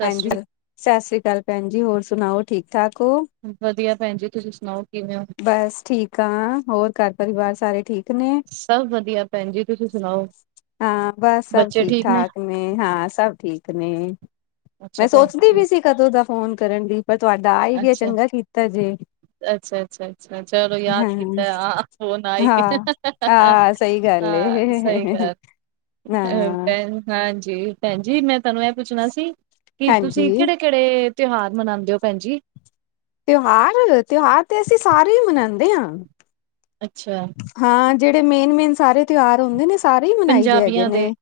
ਸਤਿ ਹਾਂਜੀ, ਸ੍ਰੀ ਸਾਸਰੀਕਾਲ ਭੈਨ ਜੀ, ਹੋਰ ਸੁਨਾਓ ਠੀਕ-ਠਾਕ ਓ? ਵਦੀਆ ਭੈਨ ਜੀ, ਤੂਸੀ ਸੁਨਾਓ ਕਿਵੇਂ ਓ? ਬਾੱਸ, ਠੀਕ ਆਂ, ਹੋਰ ਘਾਰ ਪਰਿਵਾਰ ਸਾਰੇ ਠੀਕ ਨੇ, ਸਭ ਵਧੀਆ ਭੈਣ ਜੀ ਤੁਸੀਂ ਸੁਣਾਓ ਹਾਂ, ਬਾੱਸ ਸਬ ਬੱਚੇ ਠੀਕ ਠੀਕ-ਠਾਕ ਨੇ ਹਾਂ, ਸਬ ਠੀਕ ਨੇ। ਅੱਛਾ ਮੈਂ ਭੈਣ ਸੋਚਦੀ ਜੀ ਪੀ ਸੀ, ਕਦੋਂ ਦਾ ਫੋਨ ਕਰਨ ਦੀ ਪਰ ਤੂਆਡਾ ਆ ਈ ਗੇਆ, ਚੰਗਾ ਕੀਤਾ ਜੇ। ਅੱਛ, ਅੱਛ, ਅੱਛ ਛ, ਚਲੋ ਯਾਦ ਹਾਂ ਕੀਤਾ ਹਾ ਫੋਨ ਆ ਈ ਹਾਂ ਗੇਆ [unintelligible] ਹਾਂ ਸਹੀ ਗੱਲ ਏ ਹਾਂ, ਸਈ ਗੱਲ ਹਾਂ [unintelligible] ਹਾਂਜੀ, ਭੈਨ ਜੀ ਮੈਂ ਤੂਆਨੂੰ ਐ ਪੁੱਛਨਾ ਸੀ ਕਿ ਤੂਸੀ ਹਾਂਜੀ ਕੇੜੇ ਕੇੜੇ ਤਿਉਹਾਰ ਮਨਾਂਦੇ ਓ ਭੈਨ ਜੀ? ਤਿਉਹਾਰ-ਤਿਉਹਾਰ ਤੇ ਅਸੀ ਸਾਰੇ ਈ ਮਨਾਂਦੇ ਆਂ। ਅੱਛਾ। ਹਾਂ, ਜੇੜੇ ਮੇਨ-ਮੇਨ ਸਾਰੇ ਤਿਉਹਾਰ ਹੁੰਦੇ ਨੇ ਸਾਰੇ ਈ ਮਨਾਈ ਦੇ ਹੈਗੇ ਨੇ,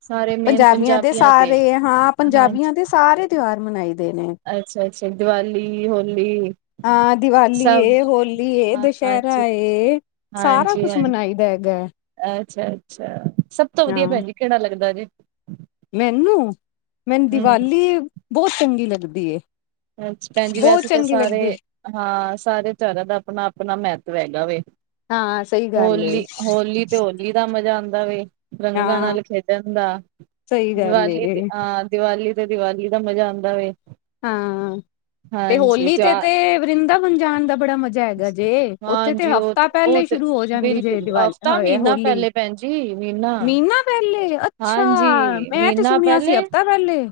ਪੰਜਾਬੀਆਂ ਦੇ ਸਾਰੇ, ਹਾਂ ਪੰਜਾਬੀਆਂ ਦੇ ਸਾਰੇ ਤਿਉਹਾਰ ਮਨਾਈ ਦੇ ਨੇ। ਅੱਛਾ-ਅੱਛਾ, ਦੀਵਾਲੀ, ਹੋਲੀ ਹਾਂ, ਦੀਵਾਲੀ ਸਭ ਏ, ਹੋਲੀ ਏ ਦਸ਼ਐਰਾ ਏ। ਹਾਂਜੀ‌। ਕੁੱਛ ਮਨਾਈ ਦਾ ਹੈਗੈ। ਅੱਛਾ, ਅੱਛਾ ਸਬ ਤੋਂ ਵਦੀਆ ਹਾਂ ਭੈਨ ਜੀ ਕੇੜਾ ਲੱਗਦਾ ਜੇ? ਮੈਨੂੰ, ਮੈਨ ਹੂੰ ਦੀਵਾਲੀ ਬੋਤ ਚੰਗੀ ਲੱਗਦੀ ਏ। ਅੱਛ, ਭੈਨ ਜੀ ਬਹੁਤ ਵੈਸੇ ਤਾਂ ਚੰਗੀ ਸਾਰੇ, ਲੱਗਦੀ ਹਾਂ ਸਾਰੇ ਤੇਓਰਾਂ ਦਾ ਅਪਨਾ-ਅਪਨਾ ਮਹੱਤਵ ਹੈਗਾ ਵੇ। ਹਾਂ ਸਹੀ ਗੱਲ ਏ ਹੋਲੀ-ਹੋਲੀ ਤੇ ਹੋਲੀ ਦਾ ਮਜਾ ਆਂਦਾ ਵੇ ਰੰਗਾਂ ਹਾਂ ਨਾਲ ਖੇਡਨ ਦਾ, ਸਹੀ ਗੱਲ ਦਿਵਾਲੀ ਏ ਤੇ, ਆਂ ਦੀਵਾਲੀ ਤੇ ਦੀਵਾਲੀ ਦਾ ਮਜਾ ਆਂਦਾ ਵੇ। ਹਾਂ। ਤੇ ਹਾਂਜੀ ਹੋਲੀ ਤਿਉਹਾਰ ਤੇ-ਤੇ ਵਰਿੰਦਾਵਨ ਜਾਨ ਦਾ ਬੜਾ ਮਜਾ ਹੈਗਾ ਜੇ, ਓਥੇ ਤੇ ਹਾਂਜੀ ਉਹ ਹਫ਼ਤਾ ਉਹ ਪੈਲੇ ਤੇ ਸ਼ੁਰੂ ਹੋ ਜਾਂਦੀ ਜੇ ਬਿਲਕੁਲ ਦੀਵਾਲੀ ਹਫ਼ਤਾ ਹਏ ਮਹੀਨਾ ਹੋਲੀ, ਪਹਿਲੇ ਭੈਣ ਜੀ ਮਹੀਨਾ ਮ੍ਹੀਨਾ ਪੈਲੇ ਅ ਛਾ, ਹਾਂਜੀ ਮੈਂ ਤੇ ਸੁਣੇਆ ਸੀ ਹਫਤਾ ਪ੍ਹੈਲੇ।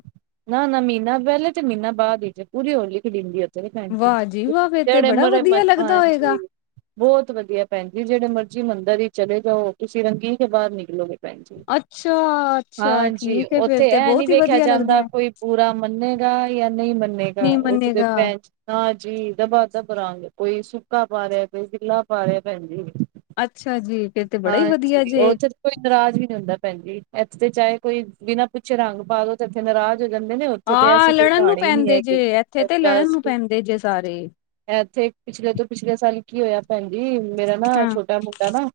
ਨਾ-ਨਾ ਮ੍ਹੀਨਾ ਪ੍ਹੈਲੇ ਤੇ ਮ੍ਹੀਨਾ ਬਾਦ ਵਿੱਚ ਪੂਰੀ ਹੋਲੀ ਖੇਡੀਂਦੀ ਓ ਵਾਹ ਜੀ ਵਾਹ ਫੇਰ ਤੇ ਬੜਾ ਵਧੀਆ ਲੱਗਦਾ ਹੋਏਗਾ। [inaudible] ਬੋਤ ਵਦੀਆ ਭੈਨ ਜੀ ਜੇੜੇ ਮਰਜੀ ਮੰਦਰ ਈ ਚਲੇ ਜਾਓ, ਤੂਸੀ ਰੰਗੀ ਕੇ ਬਾਰ ਨਿਕਲੋਗੇ। ਭੈਣ ਜੀ, ਅੱਛਾ, ਅੱਛਾ ਹਾਂਜੀ। ਠੀਕ ਹੈ ਫੇਰ ਉੱਥੇ ਤੇ ਐਹ ਨੀ ਬਹੁਤ ਹੀ ਵੇਖਿਆ ਵਧੀਆ ਲੱਗਦਾ ਜਾਂਦਾ ਹੈ। ਪੂਰਾ ਮੰਨੇਗਾ ਜਾਂ ਨਹੀ ਮੰਨੇਗਾ। ਨਹੀਂ ਉਥੇ ਤੇ ਮੰਨੇਗਾ ਭੈ ਹਾਂਜੀ, ਦਬਾ-ਦਬ ਰੰਗ। ਕੋਈ ਸੁੱਕਾ ਪਾ ਰਿਹਾ, ਕੋਈ ਗਿੱਲਾ ਪਾ ਰਿਹਾ, ਭੈਣ ਜੀ। ਅੱਛਾ ਜੀ। ਫੇਰ ਤੇ ਬੜਾ ਈ ਵਧੀਆ ਹਾਂਜੀ ਜੇ। ਉੱਥੇ ਕੋਈ ਨਰਾਜ਼ ਵੀ ਨੀ ਹੁੰਦਾ ਭੈਨਜੀ। ਐਥੇ ਤੇ ਚਾਹੇ ਕੋਈ, ਬਿਨਾਂ ਪੁੱਛੇ ਰੰਗ ਪਾ ਦੋ ਤੇ ਐਥੇ ਨਰਾਜ਼ ਹੋ ਜਾਂਦੇ ਨੇ। ਉੱਥੇ ਤੇ ਹਾਂ ਐਸੀੇ ਕੋਈ ਲੜਨ ਨੂੰ ਕਹਾਣੀ ਨੀ ਪੈਂਦੇ ਜੇ ਹੈਗੇ। ਇੱਥੇ ਤੇ ਲੜਨ ਬਸ ਨੂੰ ਪੈਂਦੇ ਜੇ ਸਾਰੇ ਐਥੇ ਪਿਛਲੇ ਤੋਂ ਪਿਛਲੇ ਸਾਲ ਕੀ ਹੋਇਆ ਭੈਣ ਜੀ ਮੇਰਾ ਨਾ, ਹਾਂ ਛੋਟਾ ਮੁੰਡਾ ਨਾ।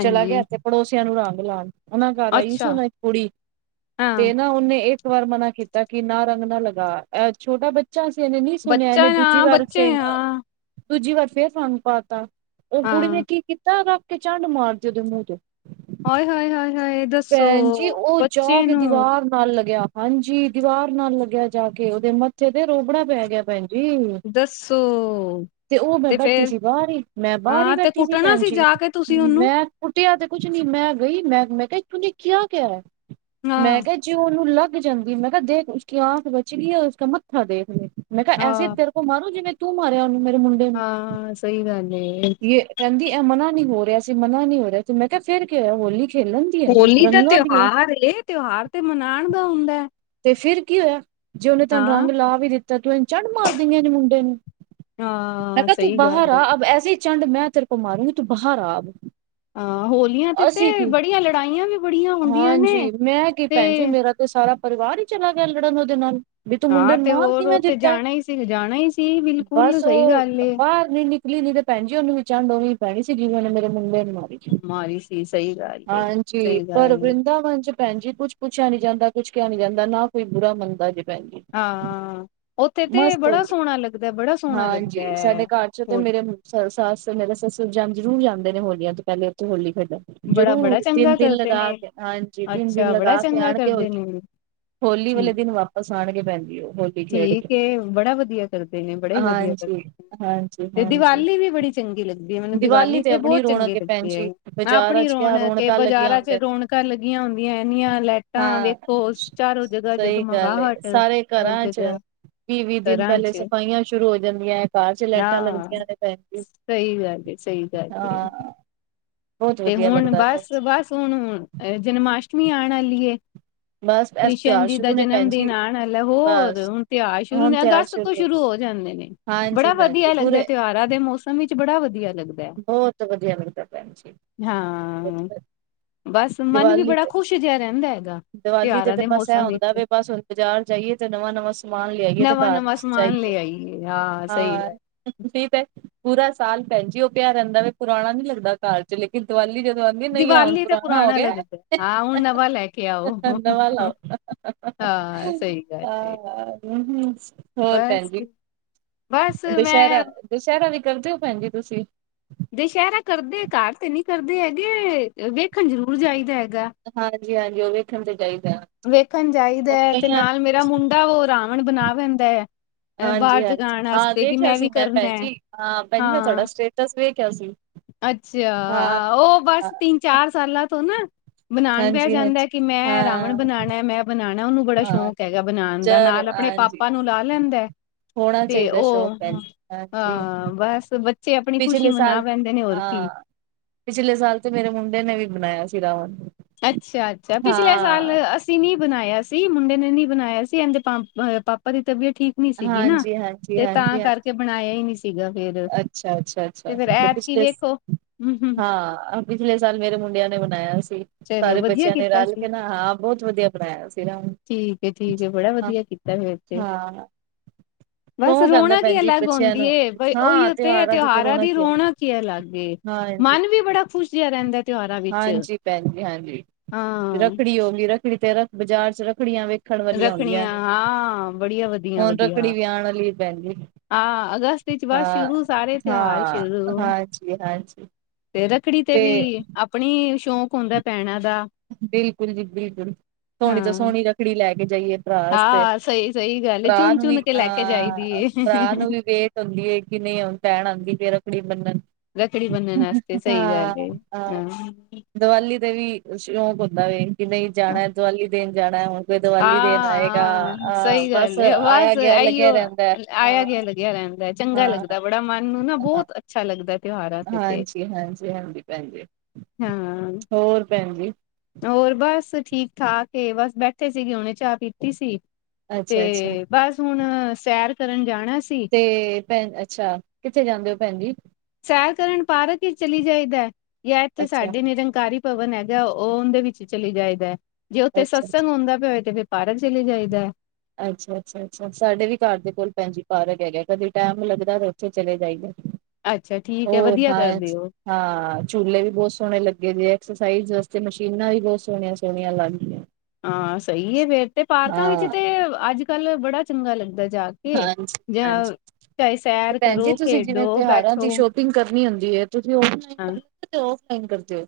ਚਲਾ ਗਿਆ ਐਥੇ ਪੜੋਸੀਆਂ ਨੂੰ ਰੰਗ ਲਾਣ ਉਹਨਾਂ ਘਰ ਆਈ ਹਿ ਸੀ ਉਹ ਅੱਛਾ ਨਾ ਇੱਕ ਕੁੜੀ ਹਾਂ ਤੇ ਨਾ ਉਹਨੇ ਇ ਇੱਕ ਵਾਰ ਮਨਾ ਕੀਤਾ ਕਿ ਨਾ, ਰੰਗ ਨਾ ਲਗਾ। ਐ ਛੋਟਾ ਬੱ ਚਾ ਸੀ। ਇਹਨੇ ਨਹੀ ਸੁਣਿਆ, ਬੱਚਾ ਇਹਨੇ ਦੂਜੀ ਹਾਂ ਵਾਰ ਬੱਚੇ ਫੇ ਹਾਂ ਦੂਜੀ ਵਾਰ ਫੇਰ ਪਾਣੀ ਪਾ ਤਾ। ਉਹ ਕੁੜੀ ਨੇ ਹਾਂ। ਕੀ ਕੀਤਾ, ਰੱਖ ਕੇ ਚੰਡ ਮਾਰਤੀ ਉਹਦੇ ਮੂੰਹ 'ਤੇ। ਆਏ, ਹਾਏ-ਹਾਏ-ਹਾਏ। ਭੈਣ ਜੀ, ਉਹ ਜਾ ਕੇ ਦੀਵਾਰ ਨਾਲ ਲੱਗਿਆ, ਹਾਂਜੀ। ਦੀਵਾਰ ਨਾਲ ਲੱਗਿਆ ਜਾ ਕੇ। ਉਹਦੇ ਮੱਥੇ ਤੇ ਰੋਬੜਾ ਪੈ ਗਿਆ, ਭੈ ਦੱਸੋ। ਤੇ ਉਹ ਮੈਂ ਬੈਠੀ ਸੀ, ਬਾਹਰ ਈ। ਮੈਂ ਬਾਹਰ ਈ ਹਾਂ ਤੇ ਬੈਠੀ ਸੀ ਕੁੱਟਣਾ ਭੈਣ ਜੀ। ਜਾ ਕੇ ਤੁਸੀਂ ਉਹਨੂੰ ਮੈਂ ਕੁੱਟਿਆ ਤੇ ਕੁਛ ਨੀ। ਮੈਂ ਗਈ ਮੈਂ-ਮੈਂ ਕਿਹਾ ਤੂੰਨੇ ਕਿਹਾ ਕਿਆ। ਮੈਂ ਹਾਂ, ਕਿਹਾ ਜੇ ਓਨੂੰ ਲੱਗ ਜਾਂਦੀ। ਮੈਂ ਕਿਹਾ ਦੇਖ, ਉਸਕੀ ਆਂਖ ਬੱਚਗੀ ਏ। ਉਸਕਾ ਮੱਥਾ ਦੇਖ ਲੇ। ਮੈਂ ਕਿਹਾ, ਐਸੇ ਹਾਂ, ਤੇਰ ਤੋਂ ਮਾਰੂ। ਜਿਵੇਂ ਤੂੰ ਮਾਰਿਆ ਉਹਨੂੰ, ਮੇਰੇ ਮੁ ਹਾਂ, ਸਹੀ ਗੱਲ ਏ। ਕਹਿੰਦੀ ਐਹ ਮਨਾ ਨੀ ਹੋ ਰਿਹਾ ਸੀ। ਮਨਾ ਨੀ ਹੋ ਰਿਹਾ ਤੇ ਮੈਂ ਕਿਹਾ ਫੇਰ ਕੀ ਹੋਇਆ। ਹੋਲੀ ਖੇਲਣ ਦੀ ਹੈ ਹੋਲੀ ਦਾ ਰੰਗਾਂ ਦੀ ਹੈ। ਤਿਉਹਾਰ ਏ। ਤਿਉਹਾਰ ਤੇ ਮਨਾਂਣ ਦਾ ਹੁੰਦਾ ਐ। ਤੇ ਫਿਰ ਕੀ ਹੋਇਆ। ਜੇ ਉਹਨੇ ਤੈਨੂੰ ਰੰਗ ਲਾ ਵੀ ਦਿੱਤਾ। ਤੂੰ ਇਹਨੂੰ ਚੰਡ ਮਾਰ ਦੇਨੀ ਆਂ ਨੇ ਮੁੰਡੇ ਨੂੰ। ਮੈਂ ਹਾਂ ਕਿਹਾ ਤੂੰ ਸਹੀ ਬਾਹਰ ਗੱਲ ਏ ਆ। ਅਬ ਐੇਸੀ ਚੰਡ ਮੈਂ ਤੇਰੇ ਕੋ ਮਾਰੂੰਗੀ। ਤੂੰ ਬਾਹਰ ਆ ਅਬ। ਹਾਂ ਹੋਲੀਆਂ ਤੇ ਅਸੀਂ ਤੇ ਕੀ, ਬੜੀਆਂ ਲੜਾਈਆਂ ਵੀ ਬੜੀਆਂ ਹੁੰਦੀਆਂ ਨੇ ਹਾਂਜੀ। ਮੈਂ ਕੀ ਤੇ ਭੈਣ ਜੀ, ਮੇਰਾ ਤੇ ਸਾਰਾ ਪਰਿਵਾਰ ਈ ਚਲਾ ਗਿਆ, ਲੜਨ ਉਹਦੇ ਨਾਲ ਬੀ ਤੂੰ ਮੁੰਡੇ ਹਾਂ ਨੂੰ ਤੇ ਮਾਰ ਹੋਰ ਉਹ ਕਿਵੇਂ ਤੇ ਦਿੱਤਾ। ਜਾਣਾ ਹੀ ਸੀ ਜਾਣਾ ਹੀ ਸੀ ਬਿਲਕੁਲ ਬਸ ਸਹੀ ਉਹ ਗੱਲ ਏ ਬਾਰ ਨੀ ਨਿਕਲੀ ਨੀ ਤੇ ਭੈਣ ਜੀ। ਉਹਨੂੰ ਵੀ ਚੰਡ ਓਵੇ ਈ ਪੈਣੀ ਸੀ। ਜਿਵੇਂ ਉਹਨੇ ਮੇਰੇ ਮੁੰਡੇ ਨੂੰ ਮਾਰੀ। ਮਾਰੀ ਸੀ ਸਹੀ ਗੱਲ ਏ ਹਾਂਜੀ। ਸਹੀ ਪਰ ਗੱਲ ਏ ਵਿੰਦਾਵਨ 'ਚ ਭੈਣ ਜੀ ਕੁੱਛ ਪੁੱਛਿਆ ਨੀ ਜਾਂਦਾ। ਕੁਛ ਕਿਹਾ ਨੀ ਜਾਂਦਾ। ਨਾ ਕੋਈ ਬੁਰਾ ਮੰਨਦਾ ਜੇ ਭੈਣ ਜੀ। ਹਾਂ ਉੱਥੇ ਤੇ ਮਸਤ ਬੜਾ ਹੋਲੀ, ਸੋਹਣਾ ਲੱਗਦਾ ਬੜਾ ਸੋਹਣਾ ਲੱਗਦਾ ਹਾਂਜੀ। ਹੈ ਸਾਡੇ ਘਰ 'ਚੋਂ ਤੇ ਹੋਰ ਮੇਰੇ ਮੁ ਸ-ਸੱਸ ਮੇਰੇ ਸਸੁਰ ਜਨ, ਜਰੂਰ ਜਾਂਦੇ ਨੇ। ਹੋਲੀਆਂ ਤੋਂ ਪਹਿਲੇ, ਉੱਥੇ ਹੋਲੀ ਖੇਡਣ। ਬੜਾ ਬੜਾ ਜ਼ਰੂਰ ਤਿੰਨ ਚੰਗਾ ਦਿਨ ਕਰਦੇ ਲਗਾ ਨੇ ਕੇ, ਹਾਂਜੀ। ਤਿੰਨ ਦਿਨ ਅੱਛਾ ਬੜਾ ਲਗਾ ਕੇ ਚੰਗਾ ਆਣਗੇ। ਕਰਦੇ ਹੋਲੀ ਨੇ ਹੋਲੀ ਵਾਲੇ ਠੀਕ ਦਿਨ ਵਾਪਸ ਆਣਗੇ ਭੈਣ ਜੀ ਉਹ। ਹੋਲੀ ਖੇਡ ਕੇ। ਤੇ ਉਹ ਬੜਾ ਵਧੀਆ ਕਰਦੇ ਨੇ ਬੜਾ ਹੀ ਵਧੀਆ ਕਰਦੇ ਹਾਂਜੀ। ਤੇ ਹਾਂਜੀ-ਹਾਂਜੀ, ਦੀਵਾਲੀ ਵੀ ਬੜੀ ਚੰਗੀ ਲੱਗਦੀ ਹੈ ਮੈਨੂੰ ਦੀਵਾਲੀ ਤੇ ਆਪਣੀ ਰੌਣਕ ਏ ਭੈਣ ਜੀ। ਹਾਂ, ਬਾਜ਼ਾਰਾਂ ਆਪਣੀ ਚ ਕਿਆ ਰੌਣਕ ਕੇ ਰੌਣਕਾਂ ਲੱਗੀਆਂ ਬਾਜ਼ਾਰਾਂ 'ਚ ਹੁੰਦੀਆਂ ਰੌਣਕਾਂ ਲੱਗੀਆਂ ਹੁੰਦੀਐ। ਇਹਨੀਆਂ ਲੈਟਾਂ ਹਾਂ ਵੇਖੋ ਚਾਰੋਂ ਜਗ੍ਹਾ, ਸਹੀ ਜਗ-ਮੰਗਾਹਟ। ਹਰ ਜਗ੍ਹਾ ਵੀਹ-ਵੀਹ ਦਿਨ ਘਰਾਂ ਪਹਿਲੇ ਚ ਸਫ਼ਾਈਆਂ ਸ਼ੁਰੂ ਹੋ ਜਾਂਦੀਆਂ ਐ। ਘਾਰ 'ਚ ਲੈਟਾਂ ਹਾਂ ਲੱਗਦੀਆਂ ਨੇ ਭੈਣ ਜੀ। ਸਹੀ ਗੱਲ ਏ, ਸਹੀ ਗੱਲ ਏ। ਹਾਂ ਬਹੁਤ ਤੇ ਵਧੀਆ ਹੁਣ ਲੱਗਦਾ ਭੈਣ ਜੀ ਬਸ-ਬਸ ਹੁਣ, ਅ ਜਨਮ ਆਸ਼ਟਮੀ ਆਣ ਆਲੀ ਏ ਬਸ ਐਸ ਕ੍ਰਿਸ਼ਨ ਤਿਉਹਾਰ ਜੀ ਦਾ ਸ਼ੁਰੂ ਨੇ ਜਨਮ ਭੈਣ ਜੀ ਦਿਨ ਆਣ ਆਲਾ ਏ। ਹੋਰ ਬਸ ਹੁਣ ਤਿਉਹਾਰ ਸ਼ੁਰੂ ਹੁਣ ਨੇ ਤਿਉਹਾਰ ਅਗਸ ਸਤ ਤੋਂ ਸ਼ੁਰੂ ਹੋ ਜਾਂਦੇ ਨੇ। ਹਾਂਜੀ ਬੜਾ ਭੈਣ ਜੀ ਵਧੀਆ ਲੱਗਦਾ, ਪੂਰੇ ਤਿਉਹਾਰਾਂ ਦੇ ਮੌਸਮ ਵਿੱਚ ਬੜਾ ਵਧੀਆ ਲੱਗਦੈ। ਬਹੁਤ ਵਧੀਆ ਲਗਦਾ ਪੈਣ ਜੀ। ਹਾਂ, ਬਸ ਮਨ ਵੀ ਦੀਵਾਲੀ ਬੜਾ ਤੇ ਖ਼ੁਸ਼ ਜੇਆ ਰੈਂਦਾ ਹੈਗਾ। ਦੀਵਾਲੀ ਤੇ ਤਿਉਹਾਰਾਂ ਤੇ ਦੇ ਬਸ ਐਹ ਮੌਸਮ ਹੁੰਦਾ ਵਿੱਚ ਵੇ ਬਸ ਹੁਣ ਬਾਜ਼ਾਰ ਜਾਈਏ ਤੇ ਨਵਾਂ-ਨਵਾਂ ਸਮਾਨ ਲਿਆਈਏ ਤੇ ਨਵਾਂ ਕਾਰ ਨਵਾਂ ਸਮਾਨ ਲੈ ਆਈਏ ਹਾਂ ਸਈ ਗੱਲ ਠੀਕ ਐ ਪੂਰਾ ਸਾਲ ਪੈਣ ਜੀ ਓ ਪਿਆ ਰੈਦਾ ਵੇ ਪੁਰਾਣਾ ਨੀ ਲੱਗਦਾ ਕਾਰ। ਲੇਕਿਨ ਦੀਵਾਲੀ ਜਦੋਂ ਆਂਦੀ ਏ ਨਈ ਐ ਹੁਣ ਦੀਵਾਲੀ ਤਾਂ ਪੁਰਾਣਾ ਹੋ ਗਿਆ, ਲੱਗਦਾ ਹਾਂ ਹੁਣ ਨਵਾਂ ਲੈ ਕੇ ਆਓ ਨਵਾ ਲਾਓ। ਹਾਂ ਸਹੀ ਗੱਲ ਏ ਆਹ, ‌ਹੂੰ-ਹੂੰ ਹੋਰ ਪੈਨ ਬਸ ਜੀ। ਬਸ ਮੈਂ ਦੁਸੈਰਾ ਵੀ ਕਰਦੇ ਓ ਪੈਨ ਜੀ ਤੁਸੀਂ। ਦਸ਼ੈਰਾ ਕਰਦੇ ਕਾਰ ਤੇ ਨੀ ਕਰਦੇ ਹੈਗੇ, ਵੇਖਣ ਜ਼ਰੂਰ ਜਾਈਦਾ ਹੈਗਾ। ਹਾਂਜੀ-ਹਾਂਜੀ, ਓ ਵੇਖਣ ਤੇ ਜਾਈਦਾ। ਵੇਖਣ ਜਾਈਦਾ ਐ ਤੇ ਨਾਲ ਮੇਰਾ ਮੁੰਡਾ ਓ ਰਾਵਣ ਬਣਾ ਵੇਂਦਾ ਏ। ਹਾਂਜੀ-ਹਾਂਜੀ, ਹਾਂ ਦੇਖਿਆ ਸੀ ਵੀ ਮੈਂ ਕਰਨਾ ਪੈਨ ਹੈ, ਜੀ ਹਾਂ ਪੈਨ ਜੀ ਮੈਂ ਤੁਆਡਾ ਸਟੇਟਸ ਵੇਖਿਆ ਸੀ। ਅੱਛਾ, ਹਾਂ ਓ ਬਸ ਹਾਂ, ਤਿੰਨ-ਚਾਰ ਸਾਲਾਂ ਤੋਂ ਨਾ ਬਨਾਨ ਬੈ ਜਾਂਦਾ ਐ ਹਾਂਜੀ-ਹਾਂਜੀ ਕਿ ਮੈਂ ਰਾਵ ਮਣ ਹਾਂ-ਹਾਂ ਬਣਾਣਾ ਮੈਂ ਬਣਾਣਾ ਉਨੂੰ ਬੜਾ ਸ਼ੌਕ ਹੈਗਾ ਬਣਾਣ ਦਾ, ਚਲੋ ਨਾਲ ਆਪਣੇ ਹਾਂਜੀ ਪਾਪਾ ਨੂੰ ਲਾ ਲੈਂਦਾ ਐ। ਹੋਣਾ ਤੇ ਚਾਹੀਦਾ ਓ, ਸ਼ੌਕ ਭੈਣ ਜੀ ਹਾਂਜੀ ਹਾਂ ਬਸ ਬੱਚੇ ਆਪਣੀ ਖੁਸ਼ੀ ਪਿਛਲੇ ਮਨਾ ਸਾਲ ਬੈਂਦੇ ਨੇ ਹੋਰ ਕੀ। ਹਾਂ ਪਿਛਲੇ ਸਾਲ ਤੇ ਮੇਰੇ ਮੁੰਡੇ ਨੇ ਵੀ ਬਣਾਇਆ ਸੀ ਰਾਵਣ। ਅੱਛਾ-ਅੱਛਾ, ਪਿਛਲੇ ਸਾਲ ਹਾਂ ਅਸ ਤੀ ਨੀ ਬਣਾਇਆ ਸੀ, ਮੁੰਡੇ ਨੇ ਨੀ ਬਣਾਇਆ ਸੀ। ਏਂਦੇ ਪਂਪ ਪਾਪਾ ਦੀ ਤਬੀਅਤ ਠੀਕ ਨੀ ਸੀਗੀ ਨਾ, ਤੇ ਤਾਂ ਹਾਂਜੀ-ਹਾਂਜੀ-ਹਾਂਜੀ-ਹਾਂਜੀ ਕਰਕੇ ਬਣਾਇਆ ਈ ਨੀ ਸੀਗਾ ਫੇਰ। ਅੱਛਾ-ਅੱਛਾ-ਅੱਛਾ, ਫੇਰ ਤੇ ਐਤਕੀ ਪਿਛਲੇ ਸ ਵੇਖੋ ਹੂੰ ਹੂੰ ਹਾਂ। ਪਿਛਲੇ ਸਾਲ ਮੇਰੇ ਮੁੰਡਿਆਂ ਨੇ ਬਣਾਇਆ ਸੀ। ਚਲੋ ਸਾਰੇ ਵਧੀਆ ਬੱਚਿਆਂ ਨੇ ਕੀਤਾ ਰਾਲ ਸੀ। ਕੇ ਨਾ ਹਾਂ ਬੋਤ ਵਧੀਆ ਬਣਾਇਆ ਸੀ ਰਾਵਣ। ਤੇ ਫੇਰ ਤੇ, ਬਸ ਸ਼ੌਕ ਆਂਦਾ ਰੋਨਕ ਈ ਭੈਣ ਜੀ ਅਲੱਗ ਬੱਚਿਆਂ ਰੁੰਦੀ ਨੂੰ ਏ ਬ ਓਈ ਹਾਂ ਓ ਤੇ ਏ ਤਾਂ ਤਿਉਹਾਰਾਂ ਦੀ ਹੀ ਹੈ। ਰੌਣਕ ਈ ਅਲੱਗ ਏ, ਹਾਂਜੀ। ਮਨ ਵੀ ਬੜਾ ਖੁਸ਼ ਜਿਆ ਰੈਂਦਾ। ਹਾਂਜੀ ਪੈਨ ਜੀ ਹਾਂਜੀ, ਹਾਂ ਰੱਖੜੀ ਹੋਗੀ ਰੱਖੜੀ ਤੇ ਰ ਬਾਜ਼ਾਰ ਚ ਰੱਖੜੀਆਂ ਵੇਖ ਰੱਖੜਿਆਂ ਹਾਂ ਬੜੀਆ ਹੁਣ ਰੱਖੜੀ ਵਧੀਆ-ਵਧੀਆ। ਵੀ ਆਣ ਵਾਲੀ ਭੈਣ ਜੀ ਆ ਅਗਸਤ ਵਿੱਚ ਬਸ ਹਾਂ ਸ਼ੁਰੂ ਸਾਰੇ ਤਿਉਹਾਰ ਹਾਂ ਸ਼ੁਰੂ। ਹਾਂਜੀ ਹਾਂਜੀ ਤੇ ਰੱਖੜੀ ਤੇ ਵੀ ਆਪਣੀ ਸ਼ੌਕ ਹੁੰਦਾ ਪੈਨਾ ਦਾ। ਬਿਲਕੁਲ ਜੀ ਬਿਲਕੁਲ, ਸੋਹਣੀ ਤੋ ਹਾਂ ਸੋਹਣੀ ਰੱਖੜੀ ਲੈ ਕੇ ਜਾਈਏ। ਪਰਾ ਆਸਤੇ, ਹਾਂ ਸਹੀ ਸਹੀ ਗੱਲ ਏ ਪਰਾ ਚੁਣ ਨੂੰ ਵੀ ਚੁਣ ਕੇ ਲੈ ਕੇ ਜਾਈਦੀ ਅਹ ਏ। ਪਰਾ ਨੂੰ ਵੀ ਵੇ ਹੁੰਦੀ ਏ ਕਿ ਨਈ ਹੁਣ ਪੈਣ ਆਂਦੀ ਪਈ ਏ ਰੱਖੜੀ ਬੰਨਣ। ਰੱਖੜੀ ਬੰਨਣ ਆਸਤੇ ਸਈ ਹਾਂ ਗੱਲ ਏ। ਹਾਂ ਦੀਵਾਲੀ ਦੇ ਵੀ ਸ਼ੌਕ ਹੁੰਦਾ ਵੇ ਕਿ ਨਈ ਜਾਣਾ ਦੀਵਾਲੀ ਦੇਣ ਜਾਣਾ ਹੁਣ ਕੋਈ ਦੀਵਾਲੀ ਦੇਣ ਹਾਂ ਆਏਗਾ, ਹਾਂ ਅਅ ਸਹੀ ਬਸ ਗੱਲ ਏ ਆਯਾ ਬਸ ਗਯਾ ਇਹੀਓ ਲੱਗਿਆ ਰੈਂਦਾ ਏ। ਆਇਆ ਗਿਆ ਲੱਗਿਆ ਰਹਿੰਦਾ ਚੰਗਾ ਲੱਗਦਾ ਬੜਾ ਮਨ ਨੂੰ ਨਾ ਬੋਤ ਅੱਛਾ ਲੱਗਦਾ। ਤਿਉਹਾਰਾਂ ਤੇ ਤੇ ਹਾਂਜੀ-ਹਾਂਜੀ-ਹਾਂਜੀ ਪੈਨ ਜੀ, ਹਾਂ ਹੋਰ ਪੈਨ ਜੀ। ਹੋਰ ਬਸ ਠੀਕ-ਠਾਕ ਏ ਬਸ ਬੈਠੇ ਸੀਗੇ ਹਕਣੇ ਚਾਹ ਪੀਤੀ ਸੀ, ਅੱਛਾ ਅੱਛਾ ਤੇ ਬਸ ਹੁਣ ਸੈਰ ਕਰਨ ਜਾਣਾ ਸੀ। ਤੇ ਪੈਨ ਅੱਛਾ, ਕਿੱਥੇ ਜਾਂਦੇ ਓ ਪੈਣ ਜੀ। ਸੈਰ ਕਰਨ ਪਾਰਕ ਇਚ ਚਲੀ ਜਾਈਦਾ, ਯਾ ਏਥੇ ਅੱਛਾ ਸਾਡੇ ਨਿਰੰਗਕਾਰੀ ਭਵਨ ਹੈਗਾ ਓਦੇ ਵਿੱਚ ਚਲੀ ਜਾਏਦਾ, ਜੇ ਓਥੇ ਅੱਛਾ ਸਤਸੰਗਤ ਹੁੰਦਾ ਪਿਆ ਹੋਏ ਤੇ ਫੇਰ ਪਾਰਕ ਚਲੇ ਜਾਈਦਾ। ਅੱਛਾ-ਅੱਛਾ-ਅੱਛਾ ਸਾਡੇ ਵੀ ਕਾਰ ਦੇ ਕੋਲ ਪੈਨਣ ਜੀ ਪਾਰਕ ਹੈਗਾ ਕਦੇ ਟੈਮ ਲੱਗਦਾ ਤੇ ਓਥੇ ਚਲੇ ਜਾਈਦਾ। ਅੱਛਾ ਠੀਕ ਹੈ ਹੋਰ ਵਧੀਆ ਕਰਦੇ ਬਾਸ। ਹੋ ਹਾ ਝੂਲੇ ਵੀ ਬੋਤ ਸੋਹਣੇ ਲੱਗੇ ਦੇ, ਐਕਸਰਸਾਈਜ਼ ਵਾਸਤੇ ਮਸ਼ੀਨਾ ਵੀ ਬੋਤ ਸੋਣੀਆਂ-ਸੋਣੀਆਂ ਲੱਗ ਗਿਆਂ। ਹਾ ਸਈ ਏ ਫੇਰ ਤੇ, ਪਾਰਕਾ ਵਿੱਚ ਤੇ ਅੱਜ-ਕੱਲ੍ਹ ਬੜਾ ਚੰਗਾ ਲੱਗਦਾ ਜਾ ਕੇ। ਹਾਂਜੀ, ਕੇ ਜਾਂ ਹਾਂਜੀ ਚਾਏ ਸੈਰ ਕਰੋ, ਖੇਡੋ, ਬੈਠੋ। ਟਿੰਗ ਕਰਨੀ ਹੂੰਦੀ ਏ, ਤੁਸੀ ਓ [unintelligible] ਹਾਂ। ਕੇ ਔਫ ਟਾਈਮ ਕਰਦੇ ਔ!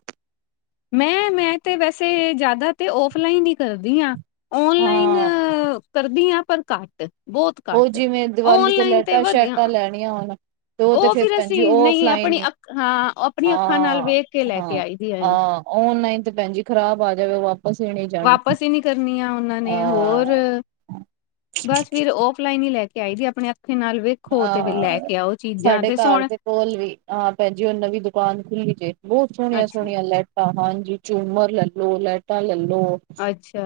ਮੈ, ਮੈ ਤੇ ਵੈਸੇ ਜਾਦਾ ਤੇ ਔਫਲਾਈਨ ਈ ਕਰਦੀ ਆ, ਔਨ ਹਾਂ। ਕਰਦੀ ਆ ਪਰ ਘੱਟ, ਬਹੁਤ ਉਹ ਘੱਟ। ਔਨਲਾਈਨ ਤੇ ਵਧੀਆ। ਵਦੀਆ ਔਨਲਾਇਨ। ਤੇ ਓ ਤੇ ਉਹ ਫੇਰ ਫਿਰ ਭੈਨ ਜੀ ਅਸੀਂ ਨਹੀਂ ਔਫਲਾਈਨ ਆਪਣੀ ਈ, ਅੱਖ ਹਾਂ ਆਪਣੀ ਹਾਂ - ਅੱਖਾਂ ਨਾਲ ਹਾਂ, ਵੇਖ ਕੇ ਲੈ ਕੇ ਹਾਂ, ਆਈ ਦੀ ਹੈ ਹਾਂ। ਔਨਲਾਈਨ ਤੇ ਭੈਨ ਜੀ ਖਰਾਬ ਆ ਜਾਵੇ ਵਾਪ ਵਾਪਸ ਈ ਨੀ ਕਰਨੀਆਂ ਉਨਾਂ ਨੇ ਹੋਰ। ਅਹ ਬਸ ਫਿਰ ਓਫਲਾਈਨ ਈ ਲੈ ਕੇ ਆਈ ਦੀ ਆਪਣੀ ਅੱਖੀ ਨਾਲ ਵੇਖ ਖੋ ਤੇ ਫੇਰ ਲੈ ਕੇ ਆਓ ਚੀਜਾ, ਤੇ ਸੋਣੇ ਹੋਲ ਵੀ, ਹਾਂ ਭੈਨਜੀ ਓ ਨਵੀਂ ਦੁਕਾਨ ਖੁੱਲੀ ਜੇ ਬੋਤ ਸੋਣੀਆਂ- ਅੱਛਾ ਸੋਣੀਆਂ ਲੈ ਟਾਂ। ਹਾਂਜੀ, ਝੂਮਰ ਲੈਲੋ, ਲੈਟਾ ਲੈ ਲੋ ਅੱਛਾ।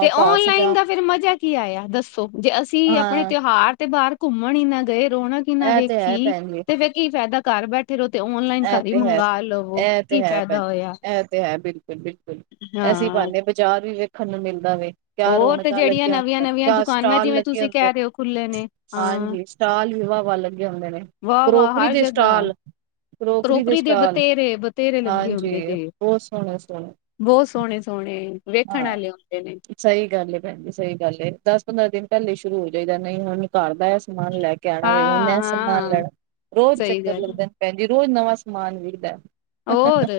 ਤੇ ਔਨਲਾਈਨ ਦਾ ਫੇਰ ਮਜਾ ਕੀ ਆਇਆ ਦੱਸੋ? ਜੇ ਅਸੀ ਅਪਣੇ ਹਾਂ ਤਿਉਹਾਰ ਤੇ ਬਾਅਰ ਘੁੰਮਣ ਈ ਨਾ ਗਏ, ਰੋਣਕ ਈ ਨਾ ਇਹ ਤੇ ਹੈ ਵੇਖੀ ਭੈਣ ਜੀ ਤੇ ਫੇਰ ਕੀ ਫੈਦਾ ਘਰ ਬੈ ਠੇ ਰਓ ਤੇ ਓਨਲਾਈਨ ਇਹ ਘਰ ਈ ਤੇ ਮੰਗਵਾ ਲਵੋ, ਕੀ ਫੈਦਾ ਹੋਇਆ। ਐ ਤੇ ਹੈ ਬਿਲਕੁਲ, ਬਿਲਕੁਲ। ਐਸੀ ਹਾਂ ਬਹਾਨੇ ਬਜ਼ਾਰ ਵੀ ਵੇਖਨ ਨੂੰ ਮਿਲਦਾ ਵੇ। ਕਿਆ ਹੋਰ ਤੇ ਰੌਣਕਾਂ ਜਿਹੜੀਆਂ ਲੱਗੀਆਂ ਨਵੀਆਂ ਹੁੰਦੀਆ ਨੇ, ਨਵੀਆਂ ਕਿਆ ਦੁਕਾਨਾਂ ਸਟਾਲ ਜਿਵੇਂ ਲੱਗੇ ਤੁਸੀਂ ਹੁੰਦੇ ਕਹਿ ਰਹੇ ਹੋ ਖੁੱਲੇ ਨੇ, ਹਾਂ ਹਾਂਜੀ। ਸਟਾਲ ਵੀ ਵਾ-ਵਾ ਲੱਗੇ ਹੁੰਦੇ ਨੇ, ਵਾਹ ਵਾਹ ਕਰੋਕਰੀ ਹਰ ਦੇ ਜਗ੍ਹਾ ਸਟਾਲ। ਕਰੋਕਰੀ ਦੇ ਬਤੇਰੇ-ਬਤੇਰੇ ਲੱਗੇ ਹਾਂਜੀ ਹੁੰਦੇ ਜੇ। ਬਹੁਤ ਸੋਹਣੇ ਸੋਹਣੇ ਬੋਤ ਸੋਣੇ-ਸੋਣੇ ਵੇਖਣ ਆਲੇ ਹੁੰਦੇ ਨੇ। ਸਈ ਗੱਲ ਏ ਭੈਨ ਜੀ, ਸਈ ਗੱਲ ਏ। ਦਸ ਪੰਦਰਾਂ ਦਿਨ ਪੈਲੇ ਈ ਸ਼ੁਰੂ ਹੋ ਜਾਈਦੈ, ਨਈ ਹੁਨ ਘਰ ਦਾ ਐ ਸਮ ਸਮਾਨ ਲੈ ਕੇ ਆਣਾ ਵੇ, ਹੁਣ ਹਾਂ ਐ ਸਮਾਨ ਹਾਂ ਲੈਣਾ ਰੋਜ ਸਹੀ ਚੱਕਰ ਗੱਲ ਲੱਗਦੈ। ਭੈਨ ਜੀ ਰੋਜ ਨਵਾ ਸਮਾਨ ਵਿਖਦੈ। ਹੋਰ,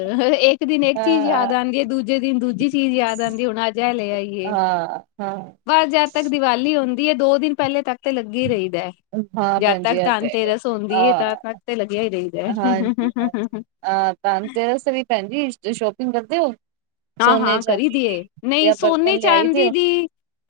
ਏਕ ਦਿਨ ਏਕ ਚੀਜ਼ ਯਾਦ ਆਂਦੀ ਏ, ਦੂਜੇ ਦਿਨ ਦੂਜੀ ਚੀ ਚੀਜ਼ ਯਾਦ ਆਂਦੀ ਹੁਣ ਅੱਜ ਐ ਲੈ ਆਈਏ। ਹਾਂ। ਹਾਂ। ਬਸ ਜਦ ਤੱਕ ਦੀਵਾਲੀ ਅਉਂਦੀ ਏ ਦੋ ਦਿਨ ਪੈਲੇ ਤੱਕ ਤੇ ਲੱਗੇ ਰਈਦੈ। ਹਾਂ ਜਦ ਭੈਣ ਜੀ ਤੱਕ ਇਹ ਤੇ ਧੰਨ ਹੈਗਾ ਤੇਰਸ ਹੁੰਂਦੀ ਏ ਤਦ ਹਾਂ ਤੱਕ ਤੇ ਲੱਗਿਆ ਈ ਰਈਦੈ [unintelligible] ਧੰਨ ਤੇਰਸ ਤੇ ਵੀ ਭੈਨ ਜੀ ਤੁਸੀਂ ਸ਼ੋਪਿੰਗ ਕਰਦੇ ਓ? ਹਾਂ-ਹਾਂ ਕਰੀ ਦੀ ਏ। ਨਈ ਬਰਤਨ ਸੋਨੇ, ਲਿਆਈ ਦੇ ਚਾਂਦੀ ਹੋ ਦੀ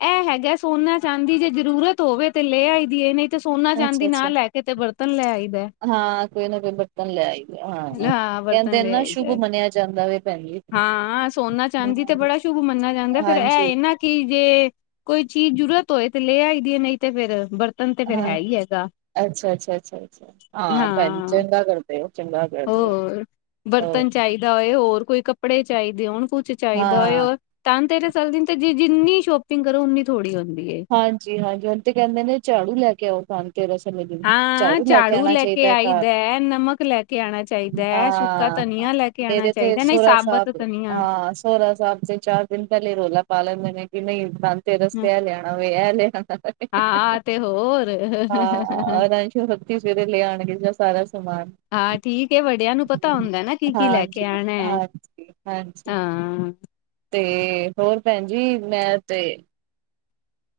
ਐ ਹੈਗਾ ਸੋਨਾ ਚਾਂਦੀ ਜੇ ਜ਼ਰੂਰਤ ਹੋਵੇ ਤੇ ਲੇ ਆਈ ਦੀ ਏ ਨਈ ਤੇ ਸੋਨਾ ਚਾਂਦੀ ਨਾ ਲੈ ਕੇ ਤੇ ਬਰਤਨ ਲੈ ਆਈ ਦੈ। ਹਾ, ਕੋਈ ਨਾ ਕੋਈ ਬਰਤਨ ਲੈ ਆਈਦੈ, ਹਾਂ। ਕੈਂਦੇ ਬਰਤਨ ਏਨ ਲੈ ਨਾ ਆਈਦਾ। ਸ਼ੁੱਭ ਮੰਨਿਆ ਜਾਦਾ ਵੇ ਭੈਨ ਜੀ। ਹਾਂ, ਸੋਨਾ ਚਾਂਦੀ ਤੇ ਹਮ ਬੜਾ ਸ਼ੁਭ ਮੰਨਿਆ ਜਾਦੈ ਫੇਰ ਐ ਹਾਂਜੀ ਏ ਨਾ ਕਿ ਜੇ ਕੋਈ ਚੀਜ਼ ਜ਼ਰੂਰਤ ਹੋਏ ਤੇ ਲੇ ਆਈ ਦੀ ਏ ਨਈ ਤੇ ਫੇਰ ਬਰ ਤਨ ਤੇ ਫੇਰ ਹੈ ਈ ਹੈਗਾ। ਅੱਛਾ-ਅੱਛਾ-ਅੱਛਾ-ਅੱਛਾ। ਹਾਂ ਭੈਨਜੀ ਚੰਗਾ ਕਰਦੇ ਓ, ਚੰਗਾ ਕਰਦੇ ਓ। ਹੋਰ ਬਰਤਨ ਚਾਹੀਦਾ ਹੋਏ। ਹੋਰ ਕੋਈ ਕੱਪੜੇ ਚਾਹੀਦੇ ਹੋਣ, ਕੁਛ ਚਾਹੀਦਾ ਹੋਏ। ਹਾਂ ਧਨ ਤੇਰਸ ਆਲੇ ਦਿਨ ਤੇ ਜਿੰਨੀ ਸ਼ੋਪਿੰਗ ਕਰੋ, ਉਨੀ ਥੋੜ੍ਹੀ ਹੁੰਦੀ ਏ। ਹਾਂਜੀ -ਹਾਂਜੀ ਹੁਣ ਤੇ ਕਹਿੰਦੇ ਨੇ ਝਾੜੂ ਲੈ ਕੇ ਆਓ, ਘਰ ਤੇ ਉਸ ਦਿਨ ਹਾਂ ਝਾੜੂ ਲੈ ਕੇ ਆਉਣਾ ਚਾਹੀਦਾ ਘਰ। ਆਈਦਾ ਨਮਕ ਲੈ ਕੇ ਆਣਾ ਚਾਹੀਦਾ ਹੈ ਸੁੱਕਾ ਹਾਂ ਧਨੀਆ ਲੈ ਕੇ ਆਣਾ ਮੇਰੇ ਤੇ ਚਾਹੀਦਾ ਨਹੀਂ ਸੋਹਰਾ ਸਾਬਤ ਸਾਹਿਬ ਧਨੀਆ ਹਾਂ। ਸੋਰਾ ਸਾਹਿਬ ਤੇ ਚਾਰ ਇਕ ਦਿਨ ਪਹਿਲੇ ਰੌਲਾ ਪਾ ਲੈਂਦੇ ਨੇ ਕਿ ਨਹੀਂ ਧਨ ਤੇਰਸ ਤੇ ਏ ਲਿਆਣਾ ਵੇ ਇਹ ਲਿਆਣਾ। ਹਾਂ ਆ ਤੇ ਹੋ। ਹੋਰ ਹਾਂ [unintelligible] ਸਵੇਰੇ ਲੈ ਆਣਗੇ ਸਾਰਾ ਸਮਾਨ ਹਾਂ ਠੀਕ ਏ ਵਡੀ। ਵਡਿਆਂ ਨੂੰ ਪਤਾ ਹੁੰਦਾ ਨਾ, ਕੀ -ਕੀ ਲੈ ਕੇ ਹਾਂਜੀ, ਆਉਣਾ ਹੈ ਹਾਂਜੀ, ਹਾਂਜੀ ਹਾਂ। ਤੇ ਹੋਰ ਭੈਣ ਜੀ ਮੈਂ ਤੇ।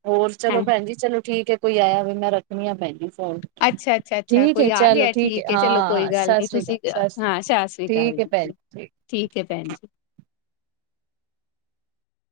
ਹੋਰ ਚਲੋ ਹੈ ਭੈਣ ਜੀ ਚਲੋ ਠੀਕ ਏ ਕੋਈ ਆਇਆ ਵੇ ਮੈਂ ਰੱਖਣੀ ਆ ਭੈਣ ਜੀ ਫੋਨ। ਅੱਛਾ ਅੱਛਾ ਅੱਛਾ ਠੀਕ ਹੈ ਕੋਈ ਆ ਚਲੋ ਗਿਆ ਠੀਕ ਹੈ ਚਲੋ ਹਾਂ ਕੋਈ ਹਾਂ ਗੱਲ ਨੀ ਸਸਰੀ ਤੁਸੀਂ ਅਕਾਲ ਸਸਰੀ ਹਾਂ ਅਕਾਲ ਸਤਿ ਸ੍ਰੀ ਅਕਾਲ ਠੀਕ ਹੈ ਭੈਣ। ਜੀ ਠੀਕ ਠੀਕ ਹੈ ਭੈਣ ਜੀ